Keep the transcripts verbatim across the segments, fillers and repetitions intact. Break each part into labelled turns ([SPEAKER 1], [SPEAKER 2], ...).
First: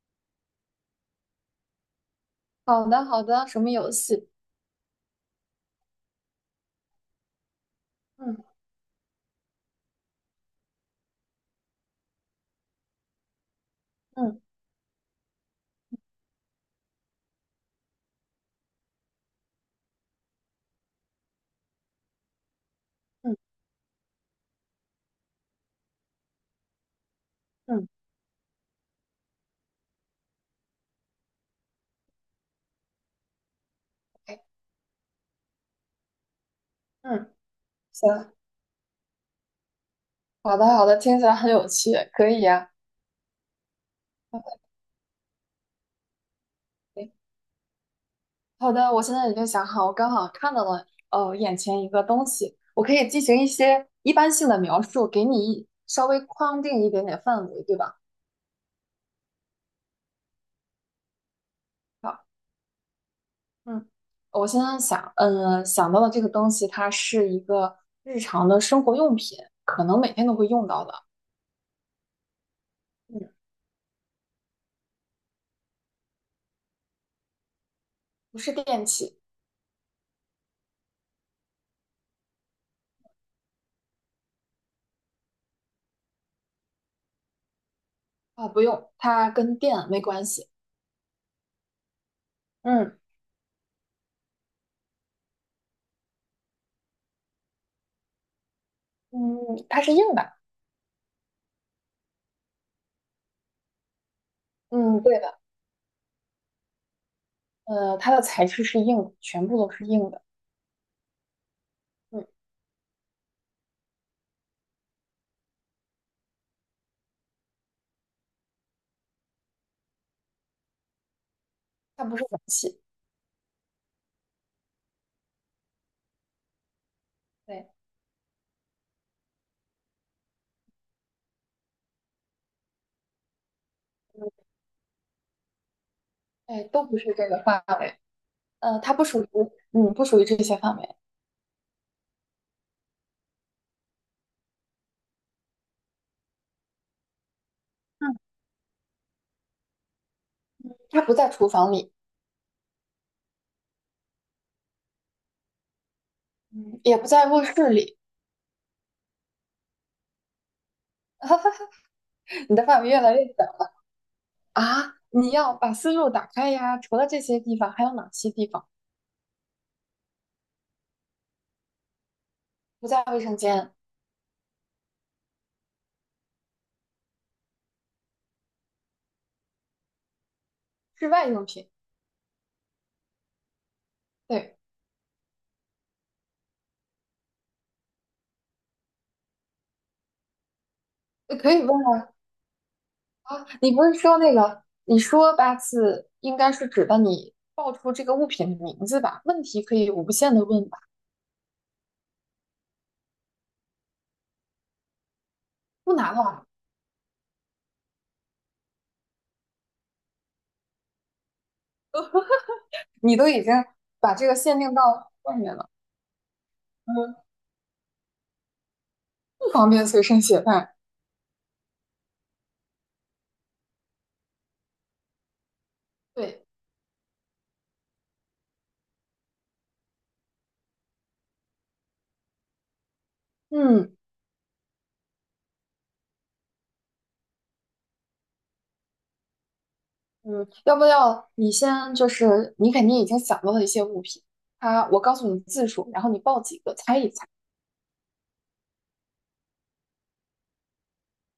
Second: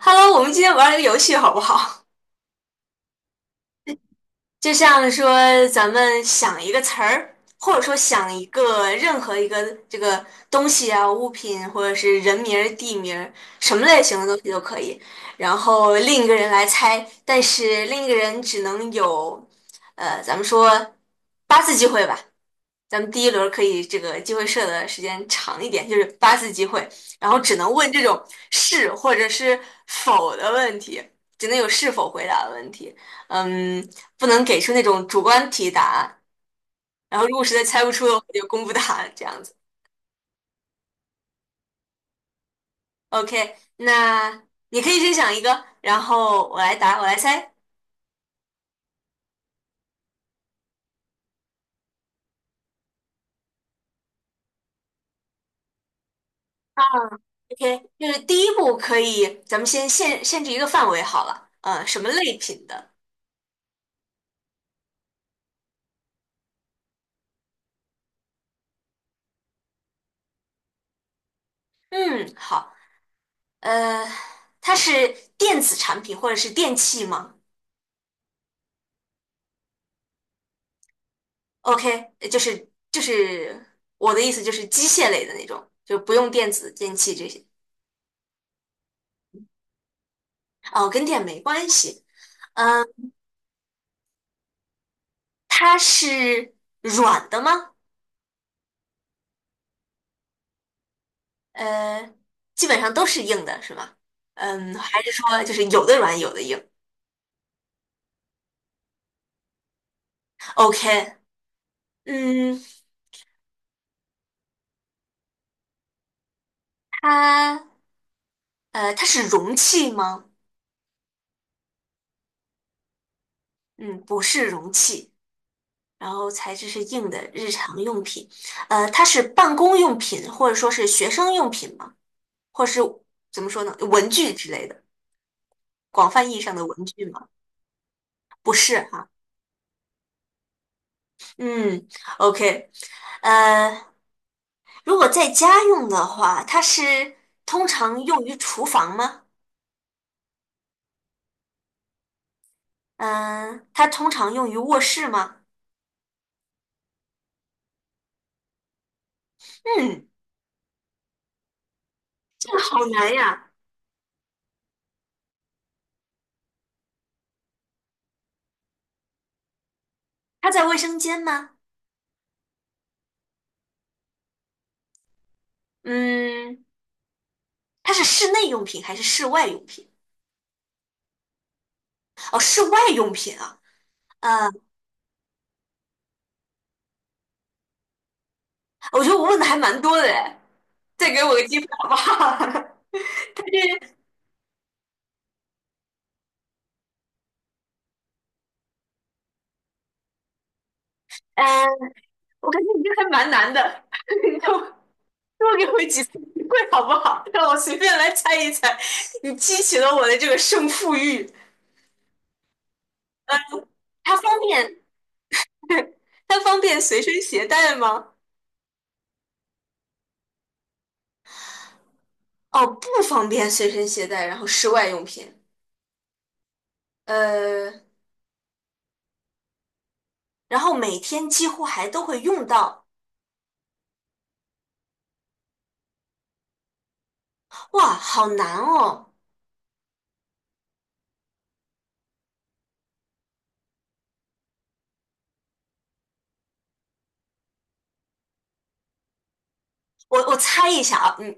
[SPEAKER 1] Hello，我们今天玩一个游戏好不好？
[SPEAKER 2] 好的，好的，什么游戏？
[SPEAKER 1] 就像说咱们想一个词儿，或者说想一
[SPEAKER 2] 嗯
[SPEAKER 1] 个任何一个这个东西啊、物品或者是人名儿、地名儿，什么类型的东
[SPEAKER 2] 嗯
[SPEAKER 1] 西都可以。然后另一个人来猜，但是另一个人只能有，呃，咱们说八次机会吧。咱们第一
[SPEAKER 2] 嗯
[SPEAKER 1] 轮可以这个机会设的时间长一点，就是八次机会，然后只能
[SPEAKER 2] 嗯，
[SPEAKER 1] 问这种是或者是否的问题，只能有是否回答的问题，嗯，不
[SPEAKER 2] 哎，
[SPEAKER 1] 能给出那种主观题答案。然后
[SPEAKER 2] 嗯，
[SPEAKER 1] 如果实在猜不出的话，
[SPEAKER 2] 行，
[SPEAKER 1] 就公布答案这样子。
[SPEAKER 2] 好的，好的，听起来很有趣，可以呀。
[SPEAKER 1] OK，那你可以先想一个，然后我来答，我
[SPEAKER 2] OK，
[SPEAKER 1] 来猜。
[SPEAKER 2] 好的，我现在已经想好，我刚好看到了，呃，眼前一个东西，我可以进行一些一般性的描述，给你稍微框定一点点范围，对
[SPEAKER 1] OK，
[SPEAKER 2] 吧？
[SPEAKER 1] 就是第一步可以，咱们先限限制一个范围好了，呃，什么
[SPEAKER 2] 好，
[SPEAKER 1] 类品的？
[SPEAKER 2] 嗯，我现在想，嗯、想到的这个东西，它是一个日常的生活用品，可能每天都会用到的，
[SPEAKER 1] 嗯，好。
[SPEAKER 2] 嗯，
[SPEAKER 1] 呃，它是电子产品或者是电器吗
[SPEAKER 2] 不是电器
[SPEAKER 1] ？OK，呃就是就是我的意思就是机械类的那种，就不用电子电器这些。
[SPEAKER 2] 啊，不用，它跟电没关系。
[SPEAKER 1] 哦，跟电没关系。嗯、
[SPEAKER 2] 嗯
[SPEAKER 1] 它是软的吗？
[SPEAKER 2] 嗯，它是硬的，
[SPEAKER 1] 呃，基本上都是硬的，是吧？嗯，
[SPEAKER 2] 嗯，
[SPEAKER 1] 还是
[SPEAKER 2] 对的，
[SPEAKER 1] 说就是有的软有的硬
[SPEAKER 2] 呃，它的材质是硬的，全部都是硬的，
[SPEAKER 1] ？OK，
[SPEAKER 2] 嗯，
[SPEAKER 1] 嗯，它呃它是容器吗？
[SPEAKER 2] 它不是容器，
[SPEAKER 1] 嗯，不是容器。然后材质是硬的，日
[SPEAKER 2] 对，
[SPEAKER 1] 常用品，呃，它是办公用品或者说是学生用品吗？或是怎么说呢，文具之类的，广泛意义上
[SPEAKER 2] 哎，
[SPEAKER 1] 的
[SPEAKER 2] 都
[SPEAKER 1] 文
[SPEAKER 2] 不
[SPEAKER 1] 具
[SPEAKER 2] 是
[SPEAKER 1] 吗？
[SPEAKER 2] 这个范围，
[SPEAKER 1] 不
[SPEAKER 2] 呃，
[SPEAKER 1] 是
[SPEAKER 2] 它不
[SPEAKER 1] 哈，
[SPEAKER 2] 属于，嗯，不属于这些范围，
[SPEAKER 1] 嗯，OK，呃，如果在家用的话，它是通常
[SPEAKER 2] 嗯，
[SPEAKER 1] 用于厨房吗？
[SPEAKER 2] 它不在厨房里，
[SPEAKER 1] 嗯、它通常用于卧室吗？
[SPEAKER 2] 嗯，也不在卧室里，
[SPEAKER 1] 嗯，这
[SPEAKER 2] 你
[SPEAKER 1] 个
[SPEAKER 2] 的范
[SPEAKER 1] 好
[SPEAKER 2] 围越
[SPEAKER 1] 难
[SPEAKER 2] 来越小
[SPEAKER 1] 呀。
[SPEAKER 2] 啊，你要把思路打开呀，除了这些地方，还有哪些地方
[SPEAKER 1] 它在卫生间吗？
[SPEAKER 2] 不在卫生间？
[SPEAKER 1] 嗯，它是室内用品还是室外用品？
[SPEAKER 2] 室外用品，
[SPEAKER 1] 哦，室外用品啊，呃。
[SPEAKER 2] 对，
[SPEAKER 1] 我觉得我问的还蛮多的哎，再给我
[SPEAKER 2] 呃
[SPEAKER 1] 个
[SPEAKER 2] 可以
[SPEAKER 1] 机会
[SPEAKER 2] 问
[SPEAKER 1] 好不好？但
[SPEAKER 2] 啊，你不
[SPEAKER 1] 是，
[SPEAKER 2] 是说那个，你说八次应该是指的你报出这个物品的名字吧？问题可以无限的问吧？
[SPEAKER 1] 嗯、我感觉你这还蛮难的，你多多给我
[SPEAKER 2] 不
[SPEAKER 1] 几次
[SPEAKER 2] 难
[SPEAKER 1] 机
[SPEAKER 2] 吧？
[SPEAKER 1] 会好不好？让我随便来猜一猜，你激起了我的这个胜负欲。
[SPEAKER 2] 你都
[SPEAKER 1] 呃，
[SPEAKER 2] 已经把
[SPEAKER 1] 它
[SPEAKER 2] 这个
[SPEAKER 1] 方
[SPEAKER 2] 限定
[SPEAKER 1] 便，
[SPEAKER 2] 到外面了，
[SPEAKER 1] 它方便随
[SPEAKER 2] 嗯，
[SPEAKER 1] 身携带吗？
[SPEAKER 2] 不方便随身携带。
[SPEAKER 1] 哦，不方便随身携带，然后室外用品，
[SPEAKER 2] 对，
[SPEAKER 1] 呃，然后每天几乎还都会用到。
[SPEAKER 2] 嗯
[SPEAKER 1] 哇，好难哦！
[SPEAKER 2] 嗯，要不要你先就是你肯定已经想到了一些物品，它我告诉你字数，然后你报几个猜一猜。
[SPEAKER 1] 我我猜一下啊，嗯，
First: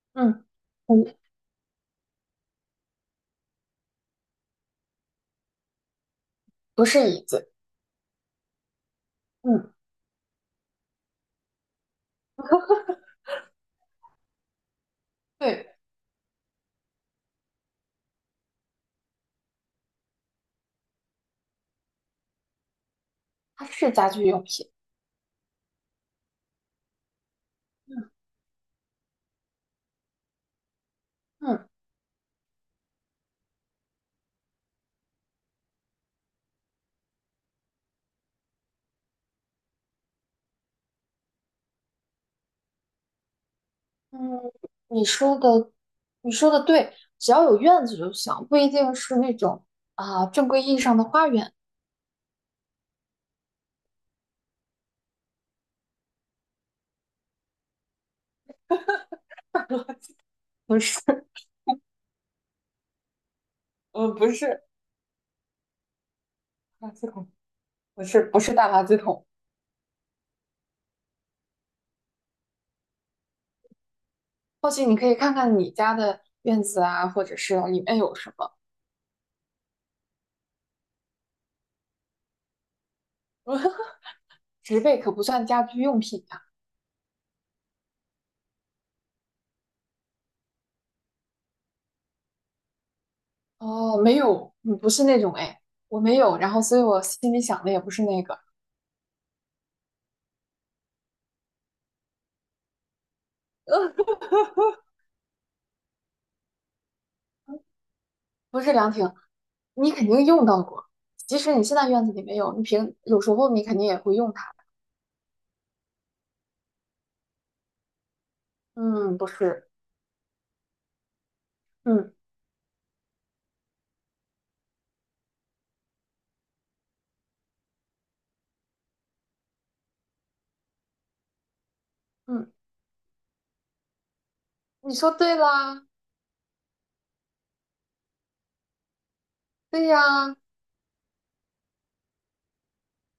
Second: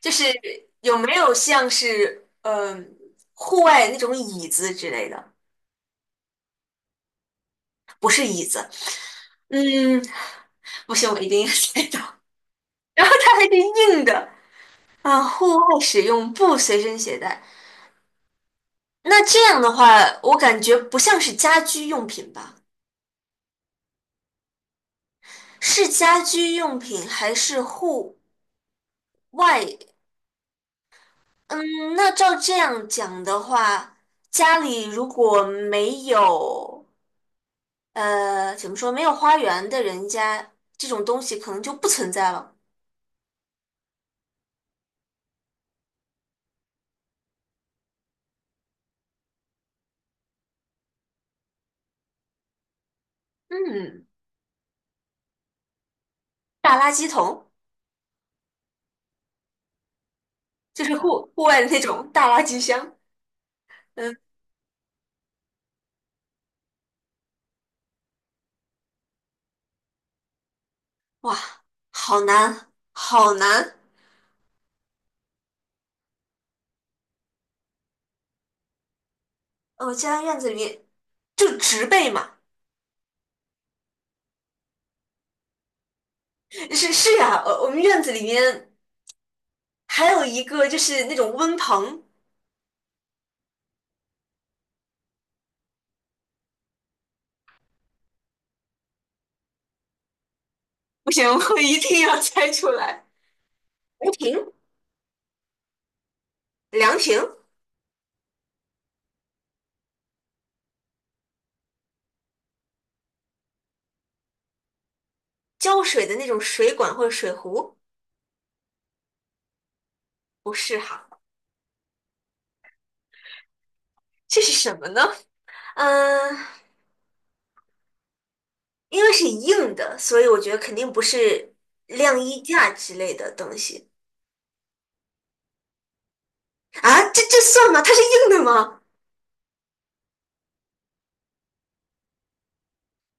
[SPEAKER 1] 就是
[SPEAKER 2] 嗯，
[SPEAKER 1] 有没
[SPEAKER 2] 不
[SPEAKER 1] 有像是嗯、呃户外那种椅子之类的？
[SPEAKER 2] 不是椅子，
[SPEAKER 1] 不是椅子，
[SPEAKER 2] 嗯，
[SPEAKER 1] 嗯，不行，我一定要猜到。然后它还是硬的啊，户
[SPEAKER 2] 对，
[SPEAKER 1] 外使用不随身携带。那这样的话，我感觉不像是家居用品吧？
[SPEAKER 2] 它是家居用品。
[SPEAKER 1] 是家居用品还是
[SPEAKER 2] 嗯
[SPEAKER 1] 户外？
[SPEAKER 2] 嗯。
[SPEAKER 1] 嗯，那照这样讲的话，家里如果没有。呃，怎么说，没有花园的人家，这种东西可能就不存在了。
[SPEAKER 2] 嗯，你说的，你说的对，只要有院子就行，不一定是那种啊、正规意义上的花园。
[SPEAKER 1] 嗯，大垃圾桶
[SPEAKER 2] 不
[SPEAKER 1] 就是
[SPEAKER 2] 是，
[SPEAKER 1] 户户外的那种大垃圾箱。
[SPEAKER 2] 呃，
[SPEAKER 1] 嗯，
[SPEAKER 2] 不是垃圾桶，不是，不是大垃圾桶。
[SPEAKER 1] 哇，好难，好难。
[SPEAKER 2] 或许你可以看看你家的院子啊，或者是里面有什么。
[SPEAKER 1] 呃我家院子里面就植被嘛，
[SPEAKER 2] 植被可不算家居用品呀、
[SPEAKER 1] 是是呀，呃我们院子里面还有一个就是那种温棚，
[SPEAKER 2] 哦，没有，嗯不是那种哎，我没有，然后所以我心里想的也不是那个。
[SPEAKER 1] 不行，我一定要猜出来。凉 亭，凉亭，
[SPEAKER 2] 不是凉亭，你肯定用到过。即使你现在院子里没有，你平有时候你肯定也会用它。
[SPEAKER 1] 浇水的那种水管或者水壶，
[SPEAKER 2] 嗯，不是，
[SPEAKER 1] 不是哈，
[SPEAKER 2] 嗯
[SPEAKER 1] 这是什么呢？嗯、因为是硬的，所以我觉得肯定不是晾衣
[SPEAKER 2] 嗯，
[SPEAKER 1] 架之类的东西
[SPEAKER 2] 你说对啦，
[SPEAKER 1] 啊。这这算吗？它是硬的吗？
[SPEAKER 2] 对呀，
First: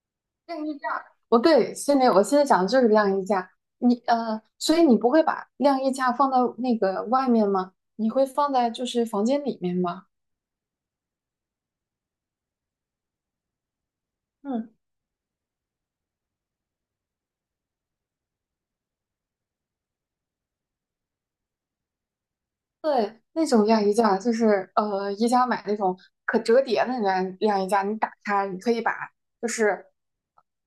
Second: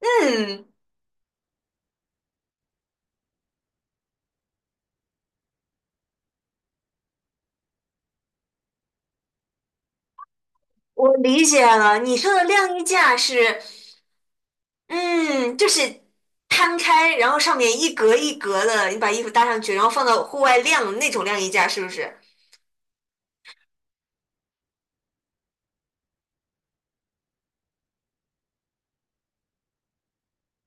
[SPEAKER 1] 嗯，
[SPEAKER 2] 晾衣架，不对，现在我现在讲的就是晾衣架，你呃，所以你不会把晾衣架放到那个外面吗？你会放在就是房间里面吗？
[SPEAKER 1] 我理解了。你说的晾衣架是，
[SPEAKER 2] 嗯，
[SPEAKER 1] 嗯，就是摊开，然后上面一格一格的，你把衣服搭上去，然后放到户外晾那种晾衣架，是不是
[SPEAKER 2] 对，那种晾衣架就是呃，宜家买那种可折叠的晾晾衣架，你打开，你可以把就是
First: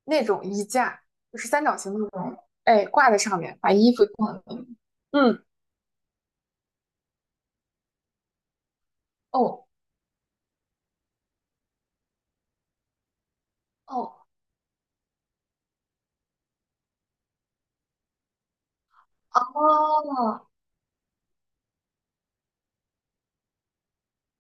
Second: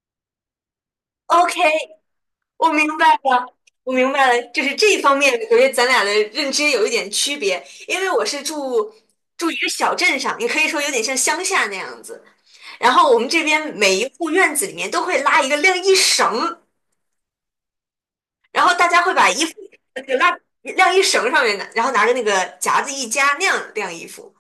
[SPEAKER 2] 那种衣架，就是
[SPEAKER 1] ？OK，
[SPEAKER 2] 三角形的那种，
[SPEAKER 1] 我
[SPEAKER 2] 哎，
[SPEAKER 1] 明白
[SPEAKER 2] 挂在上
[SPEAKER 1] 了，
[SPEAKER 2] 面，把
[SPEAKER 1] 我
[SPEAKER 2] 衣服
[SPEAKER 1] 明白
[SPEAKER 2] 挂在
[SPEAKER 1] 了，
[SPEAKER 2] 上
[SPEAKER 1] 就
[SPEAKER 2] 面。
[SPEAKER 1] 是这一方面，
[SPEAKER 2] 嗯，
[SPEAKER 1] 我觉得咱俩的认知有一点区别，因为我是住住一
[SPEAKER 2] 哦
[SPEAKER 1] 个小镇上，也可以说有点像乡下那样子。然后我们这边每一
[SPEAKER 2] 哦。
[SPEAKER 1] 户院子里面都会拉一个晾衣绳，然后大家会把衣服那个拉
[SPEAKER 2] 哦
[SPEAKER 1] 晾衣绳上面拿，然后拿着那个夹子一夹，那样晾衣服。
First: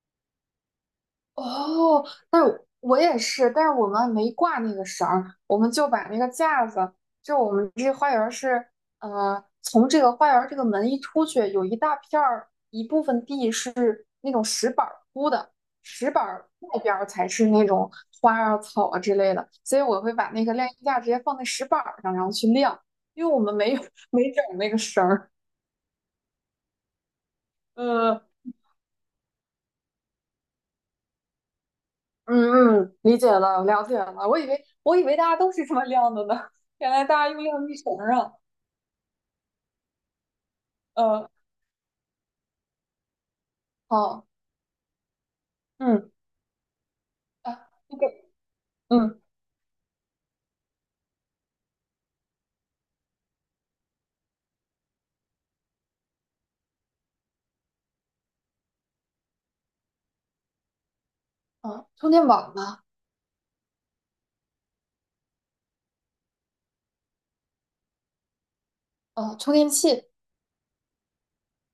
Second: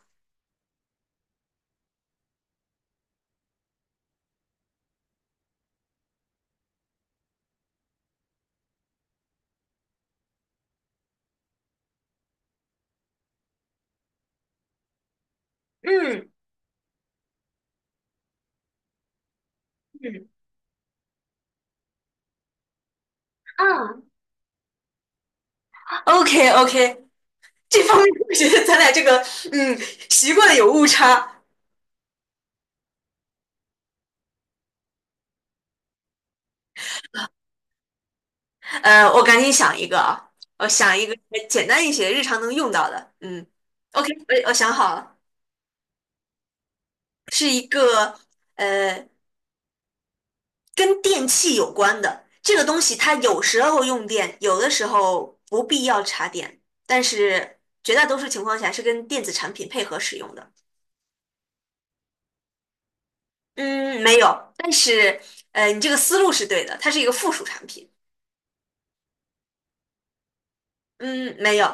[SPEAKER 2] 哦，但是我也是，但是我们没挂那个绳儿，我们就把那个架子，就我们这花园儿是，呃，从这个花园儿这个门一出去，有一大片儿一部分地是那种石板儿铺的，石板
[SPEAKER 1] 嗯
[SPEAKER 2] 儿外边儿才是那种花啊、草啊之类的，所以我会
[SPEAKER 1] 嗯
[SPEAKER 2] 把那个晾衣架直接放在石板儿上，然后去晾，因为我们没有
[SPEAKER 1] 啊
[SPEAKER 2] 没整那个绳儿，
[SPEAKER 1] ，OK OK，这方面
[SPEAKER 2] 呃，
[SPEAKER 1] 我觉得咱俩这个嗯习惯有误差。
[SPEAKER 2] 嗯嗯，理解了，了解了。我以为我以为大家都是这么亮的呢，原来大家用晾衣绳儿啊。
[SPEAKER 1] 呃，我赶紧想一个啊，我想一个
[SPEAKER 2] 呃，
[SPEAKER 1] 简单一些、日常能用到的。嗯，OK，
[SPEAKER 2] 好，
[SPEAKER 1] 我我想好了，
[SPEAKER 2] 嗯
[SPEAKER 1] 是一
[SPEAKER 2] 啊，那个，
[SPEAKER 1] 个呃
[SPEAKER 2] 嗯
[SPEAKER 1] 跟电器有关的这个东西，它有时候用电，有的时候不必要插电，但是绝大多数情况下是跟电子产品配合使用的。
[SPEAKER 2] 啊，充电宝吗？
[SPEAKER 1] 嗯，没有，但是呃，你这个思路是对的，它是一个附属产品。
[SPEAKER 2] 啊，充电器、
[SPEAKER 1] 嗯，没有，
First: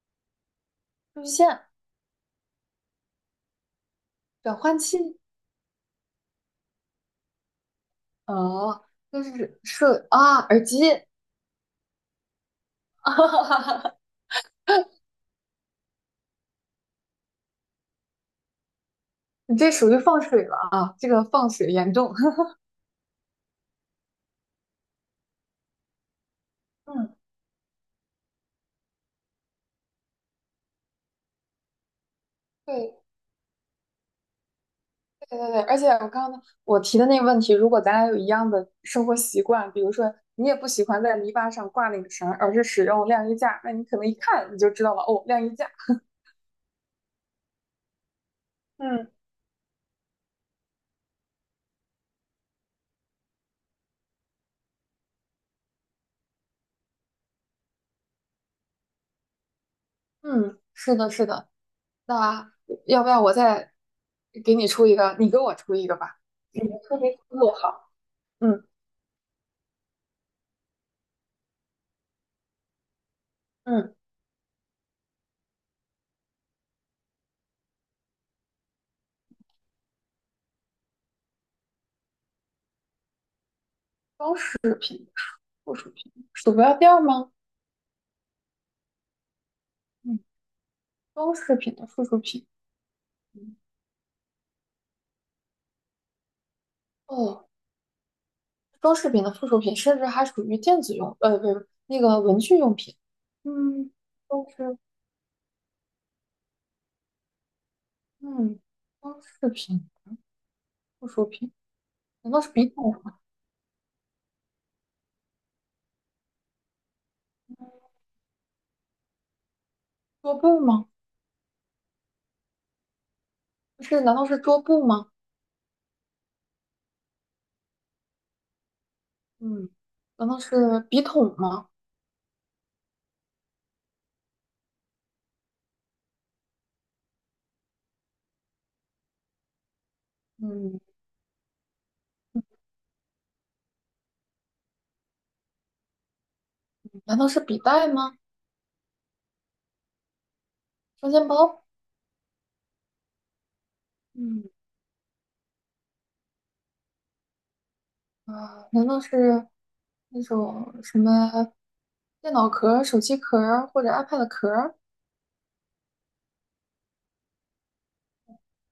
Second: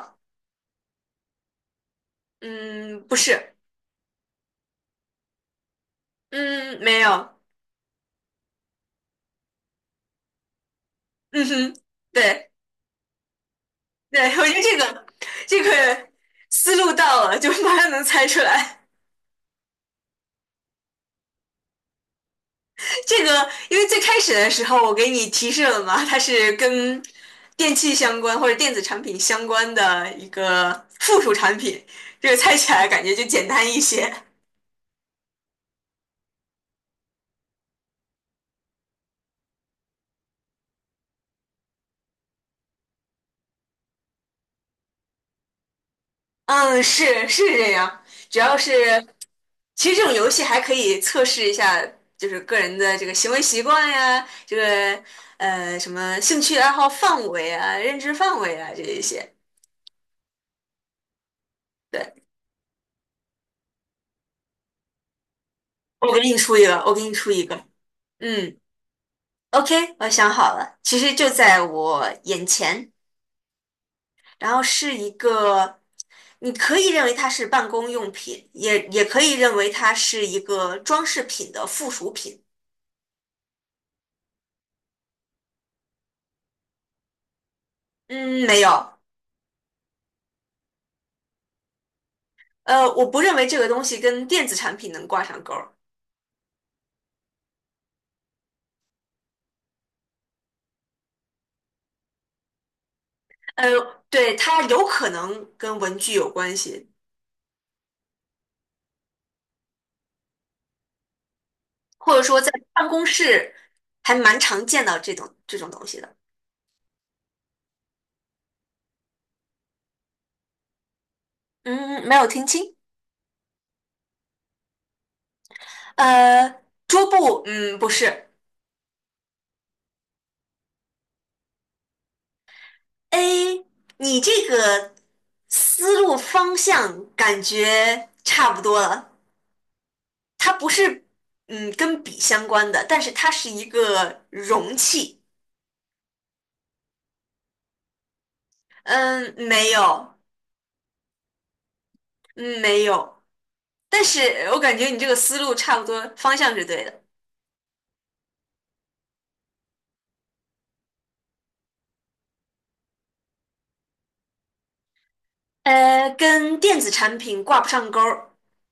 [SPEAKER 2] 数据线、
[SPEAKER 1] 嗯，不是，
[SPEAKER 2] 转换器。
[SPEAKER 1] 嗯，没有，
[SPEAKER 2] 哦，这是是啊，耳机。
[SPEAKER 1] 嗯哼，对。对，我觉得这个这个思路到了，就马上能猜出来。
[SPEAKER 2] 你这属于放水了啊，这个放水严重。
[SPEAKER 1] 这个因为最开始的时候我给你提示了嘛，它是 跟
[SPEAKER 2] 嗯，
[SPEAKER 1] 电器相关或者电子产品相关的一个附属产品，这个猜起来
[SPEAKER 2] 对，
[SPEAKER 1] 感觉就简单一些。
[SPEAKER 2] 对对对，而且我刚刚我提的那个问题，如果咱俩有一样的生活习惯，比如说你也不喜欢在篱笆上挂那个绳儿，而是使用晾衣架，那你可能一看你就知道了，哦，晾衣架。
[SPEAKER 1] 嗯，是是这样，主要是
[SPEAKER 2] 嗯
[SPEAKER 1] 其实这种游戏还可以测试一下，就是个人的这个行为习惯呀，这个呃什么兴趣爱好范围啊、认知范围啊这一些。
[SPEAKER 2] 嗯，是的，是的。
[SPEAKER 1] 对。
[SPEAKER 2] 那要不要我再给你出一个？你给我出一个
[SPEAKER 1] 我给
[SPEAKER 2] 吧。
[SPEAKER 1] 你出
[SPEAKER 2] 你
[SPEAKER 1] 一个，
[SPEAKER 2] 的
[SPEAKER 1] 我
[SPEAKER 2] 特
[SPEAKER 1] 给你
[SPEAKER 2] 别
[SPEAKER 1] 出一
[SPEAKER 2] 不
[SPEAKER 1] 个。
[SPEAKER 2] 好。
[SPEAKER 1] 嗯
[SPEAKER 2] 嗯
[SPEAKER 1] ，OK，我想好了，其实就在我眼前，
[SPEAKER 2] 嗯，
[SPEAKER 1] 然后是一个，你可以认为它是办公用品，也也可以认为它是一个装饰品的附属品。
[SPEAKER 2] 装饰品、附属品，鼠标垫儿吗？
[SPEAKER 1] 嗯，没有，
[SPEAKER 2] 嗯，装饰品的附属品。
[SPEAKER 1] 呃，我不认为这个东西跟电子产品能挂上钩儿。
[SPEAKER 2] 哦，装饰品的附属品，甚至还属于电子用，呃，不是那个文具用品。
[SPEAKER 1] 呃，
[SPEAKER 2] 嗯，
[SPEAKER 1] 对，
[SPEAKER 2] 都
[SPEAKER 1] 它
[SPEAKER 2] 是，
[SPEAKER 1] 有可能跟文具有关系，
[SPEAKER 2] 嗯，装饰品、附属品，
[SPEAKER 1] 或者
[SPEAKER 2] 难
[SPEAKER 1] 说
[SPEAKER 2] 道是
[SPEAKER 1] 在
[SPEAKER 2] 笔
[SPEAKER 1] 办
[SPEAKER 2] 筒
[SPEAKER 1] 公
[SPEAKER 2] 吗？
[SPEAKER 1] 室还蛮常见到这种这种东西的。
[SPEAKER 2] 桌布吗？
[SPEAKER 1] 嗯，没有听清。
[SPEAKER 2] 不是，难道是桌布吗？
[SPEAKER 1] 呃，桌布，嗯，不是。
[SPEAKER 2] 嗯，难道是笔筒吗？
[SPEAKER 1] A，你这个思路方向感觉差不多了。它不
[SPEAKER 2] 嗯，
[SPEAKER 1] 是，嗯，跟笔相关的，但是它是一个容器。
[SPEAKER 2] 难道是笔袋吗？
[SPEAKER 1] 嗯，没有，
[SPEAKER 2] 双肩包？
[SPEAKER 1] 嗯，没有。但是
[SPEAKER 2] 嗯，
[SPEAKER 1] 我感觉你这个思路差不多，方向是对的。
[SPEAKER 2] 啊、难道是那种什么电脑壳、手机壳或者 iPad 壳？
[SPEAKER 1] 呃，跟电子产品挂不上钩儿。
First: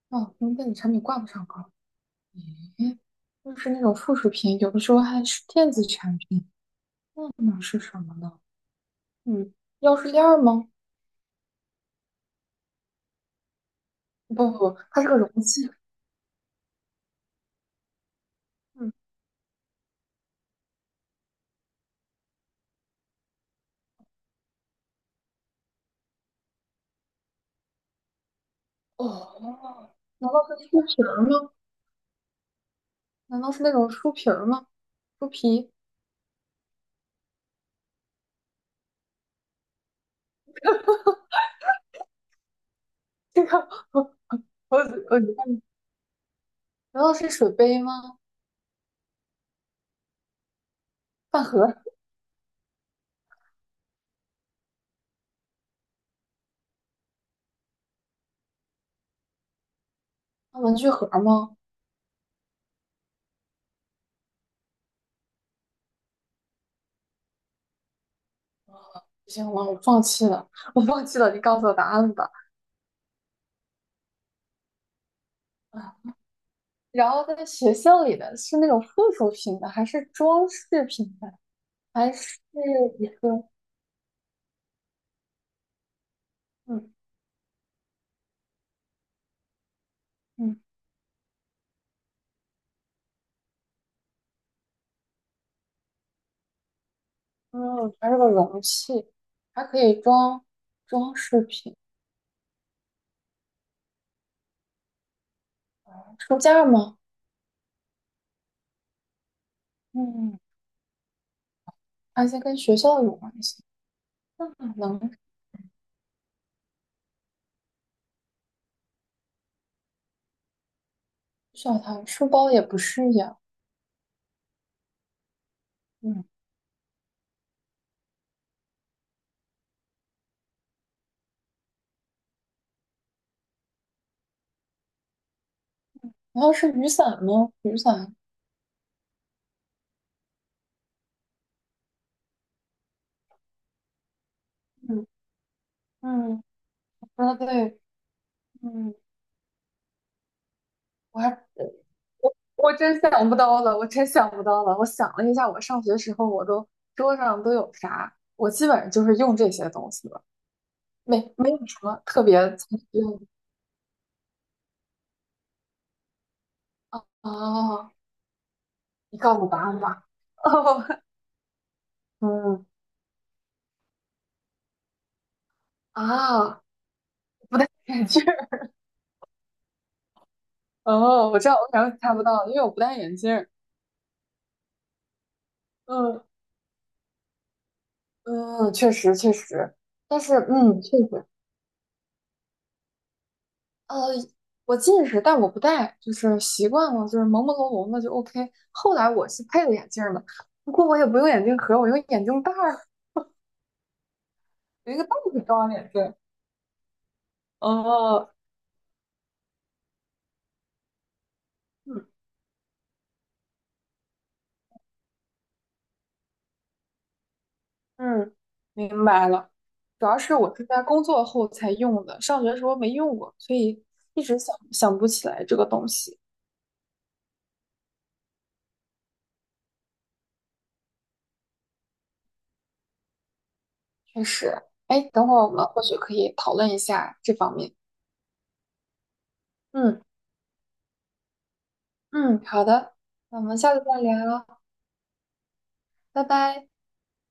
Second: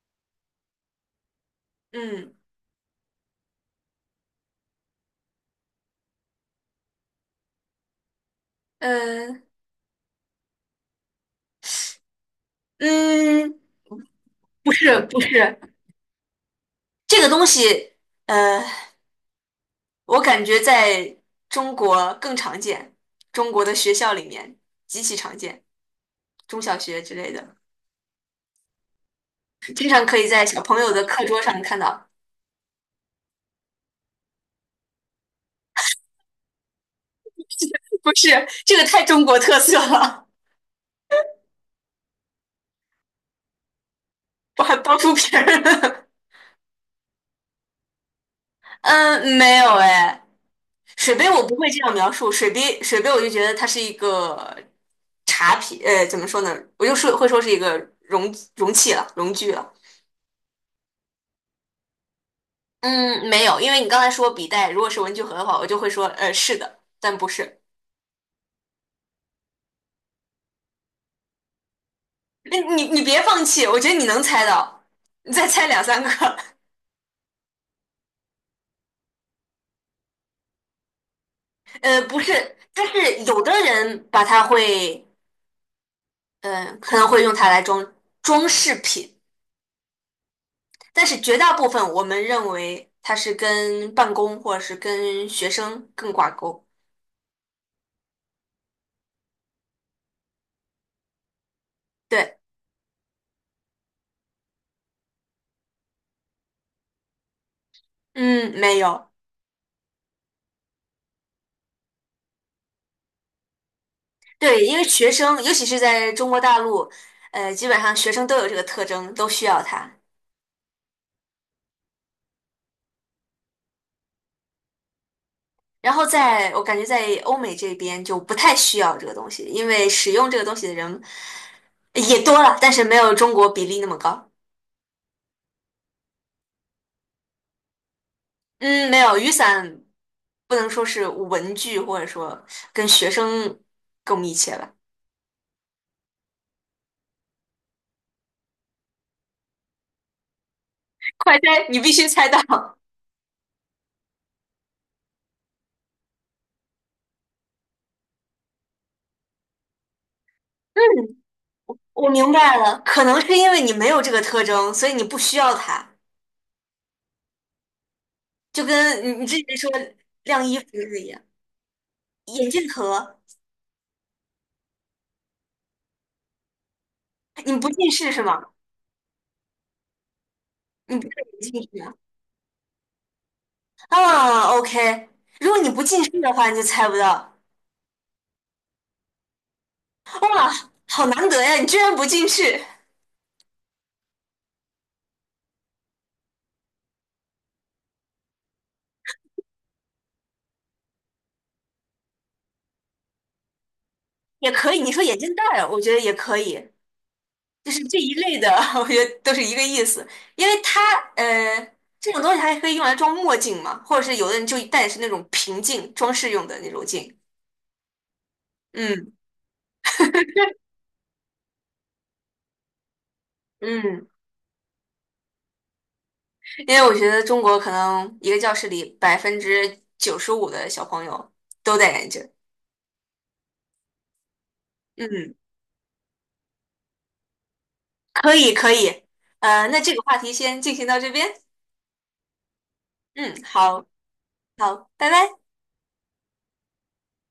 [SPEAKER 2] 哦，跟电子产品挂不上钩。
[SPEAKER 1] 嗯，
[SPEAKER 2] 诶，就是那种附属品，有的时候还是电子产品，那能是什么呢？
[SPEAKER 1] 呃，
[SPEAKER 2] 嗯，钥匙链儿吗？
[SPEAKER 1] 嗯，
[SPEAKER 2] 不不
[SPEAKER 1] 不
[SPEAKER 2] 不，
[SPEAKER 1] 是，
[SPEAKER 2] 它是个
[SPEAKER 1] 不
[SPEAKER 2] 容
[SPEAKER 1] 是，
[SPEAKER 2] 器。
[SPEAKER 1] 这个东西，呃。
[SPEAKER 2] 嗯，
[SPEAKER 1] 我感觉在中国更常见，中国的学校里面极其常见，中小学之类的，
[SPEAKER 2] 哦，
[SPEAKER 1] 经常可以
[SPEAKER 2] 难
[SPEAKER 1] 在
[SPEAKER 2] 道
[SPEAKER 1] 小
[SPEAKER 2] 是
[SPEAKER 1] 朋
[SPEAKER 2] 书
[SPEAKER 1] 友的
[SPEAKER 2] 皮儿
[SPEAKER 1] 课桌
[SPEAKER 2] 吗？
[SPEAKER 1] 上看到。
[SPEAKER 2] 难道是那种书皮儿吗？书皮？
[SPEAKER 1] 不是，这个太中国特色了，
[SPEAKER 2] 这个 我
[SPEAKER 1] 我还
[SPEAKER 2] 我
[SPEAKER 1] 包出
[SPEAKER 2] 我，
[SPEAKER 1] 皮儿了。
[SPEAKER 2] 难道是水杯吗？
[SPEAKER 1] 嗯，没有哎，水杯我
[SPEAKER 2] 饭
[SPEAKER 1] 不会
[SPEAKER 2] 盒？
[SPEAKER 1] 这样描述，水杯水杯我就觉得它是一个茶品，呃，怎么说呢？我就说会说是一个容容器了，容具了。
[SPEAKER 2] 文具盒吗？
[SPEAKER 1] 嗯，没有，因为你刚才说笔袋，如果是文具盒的话，我就会说，呃，是的，但不是。
[SPEAKER 2] 不行了，我放弃了，我放弃了，你告诉我答案吧。
[SPEAKER 1] 你你你别放弃，我觉得你能猜到，你再猜两
[SPEAKER 2] 啊，
[SPEAKER 1] 三个。
[SPEAKER 2] 然后在学校里的是那种附属品的，还是装饰品的，
[SPEAKER 1] 呃，
[SPEAKER 2] 还
[SPEAKER 1] 不是，
[SPEAKER 2] 是？
[SPEAKER 1] 但
[SPEAKER 2] 一
[SPEAKER 1] 是有
[SPEAKER 2] 个？
[SPEAKER 1] 的人把它会，呃，
[SPEAKER 2] 嗯
[SPEAKER 1] 可能会用它来装装饰品，
[SPEAKER 2] 嗯，
[SPEAKER 1] 但是绝大部分我们认为它是跟办公或者是跟学生更挂钩。
[SPEAKER 2] 哦，它是个容器，还可以装装饰品，
[SPEAKER 1] 对，
[SPEAKER 2] 书架吗？
[SPEAKER 1] 嗯，没有，
[SPEAKER 2] 嗯，而且跟学校有关系，那
[SPEAKER 1] 对，因为
[SPEAKER 2] 能
[SPEAKER 1] 学生，尤其是在中国大陆，呃，基本上学生都有这个特征，都需要它。
[SPEAKER 2] 要它书包也不是呀。
[SPEAKER 1] 然后
[SPEAKER 2] 嗯，
[SPEAKER 1] 在我感觉在欧美这边就不太需要这个东西，因为使用这个东西的人也多了，但是没有中国比例那么高。
[SPEAKER 2] 然后是雨伞吗？雨伞，
[SPEAKER 1] 嗯，没有，雨伞不能说是文具，或者说跟学生更密切吧。
[SPEAKER 2] 嗯嗯，啊对，嗯，我还
[SPEAKER 1] 快猜，你必须猜
[SPEAKER 2] 我
[SPEAKER 1] 到。
[SPEAKER 2] 我真想不到了，我真想不到了。我想了一下，我上学时候我都桌上都有啥，我基本上就是用这些东西了，
[SPEAKER 1] 嗯，
[SPEAKER 2] 没没有什么
[SPEAKER 1] 我
[SPEAKER 2] 特
[SPEAKER 1] 明
[SPEAKER 2] 别
[SPEAKER 1] 白
[SPEAKER 2] 才
[SPEAKER 1] 了，
[SPEAKER 2] 需
[SPEAKER 1] 可
[SPEAKER 2] 要
[SPEAKER 1] 能
[SPEAKER 2] 的
[SPEAKER 1] 是因为你没有这个特征，所以你不需要它，
[SPEAKER 2] 哦
[SPEAKER 1] 就跟
[SPEAKER 2] 你
[SPEAKER 1] 你你
[SPEAKER 2] 告
[SPEAKER 1] 之
[SPEAKER 2] 诉我
[SPEAKER 1] 前
[SPEAKER 2] 答
[SPEAKER 1] 说
[SPEAKER 2] 案吧？
[SPEAKER 1] 晾衣服
[SPEAKER 2] 哦，
[SPEAKER 1] 是一样。眼
[SPEAKER 2] 嗯
[SPEAKER 1] 镜盒，
[SPEAKER 2] 啊，
[SPEAKER 1] 你
[SPEAKER 2] 不戴
[SPEAKER 1] 不近
[SPEAKER 2] 眼
[SPEAKER 1] 视
[SPEAKER 2] 镜
[SPEAKER 1] 是吗？
[SPEAKER 2] 儿。
[SPEAKER 1] 你不戴
[SPEAKER 2] 哦，我知
[SPEAKER 1] 眼
[SPEAKER 2] 道，
[SPEAKER 1] 镜
[SPEAKER 2] 我
[SPEAKER 1] 是
[SPEAKER 2] 感
[SPEAKER 1] 吗？
[SPEAKER 2] 觉猜不到，因为我不戴眼镜儿。
[SPEAKER 1] 啊，OK，如果你不近视
[SPEAKER 2] 嗯
[SPEAKER 1] 的话，你就猜不到。
[SPEAKER 2] 嗯，确实确实，但是
[SPEAKER 1] 哇，
[SPEAKER 2] 嗯，确
[SPEAKER 1] 好
[SPEAKER 2] 实，
[SPEAKER 1] 难得呀，你居然不近视，
[SPEAKER 2] 呃，我近视，但我不戴，就是习惯了，就是朦朦胧胧的就 OK。后来我是配了眼镜儿的，不过我也不用眼镜盒，我用眼镜袋儿，
[SPEAKER 1] 也可以。你
[SPEAKER 2] 有一
[SPEAKER 1] 说
[SPEAKER 2] 个袋
[SPEAKER 1] 眼镜
[SPEAKER 2] 子
[SPEAKER 1] 戴儿，
[SPEAKER 2] 装
[SPEAKER 1] 我
[SPEAKER 2] 眼
[SPEAKER 1] 觉得也
[SPEAKER 2] 镜。
[SPEAKER 1] 可以，就是这一
[SPEAKER 2] 哦，
[SPEAKER 1] 类的，我觉得都是一个意思。因为它，呃，
[SPEAKER 2] 嗯
[SPEAKER 1] 这种东西还可以用来装墨镜嘛，或者是有的人就戴的是那种平镜，装饰用的那种镜。
[SPEAKER 2] 嗯，明
[SPEAKER 1] 嗯
[SPEAKER 2] 白了。主要是我是在工作后才用的，上学时候没用过，所以
[SPEAKER 1] 嗯，
[SPEAKER 2] 一直想想不起来这个东西。
[SPEAKER 1] 因为我觉得中国可能一个教室里百分之九十五的小朋友都戴眼镜。
[SPEAKER 2] 确实，哎，等
[SPEAKER 1] 嗯，
[SPEAKER 2] 会儿我们或许可以讨论一下这方面。
[SPEAKER 1] 可以可以。呃，那这
[SPEAKER 2] 嗯
[SPEAKER 1] 个话题先进行到这边。
[SPEAKER 2] 嗯，好的，那
[SPEAKER 1] 嗯，
[SPEAKER 2] 我们下次
[SPEAKER 1] 好
[SPEAKER 2] 再聊，
[SPEAKER 1] 好，拜拜。
[SPEAKER 2] 拜拜。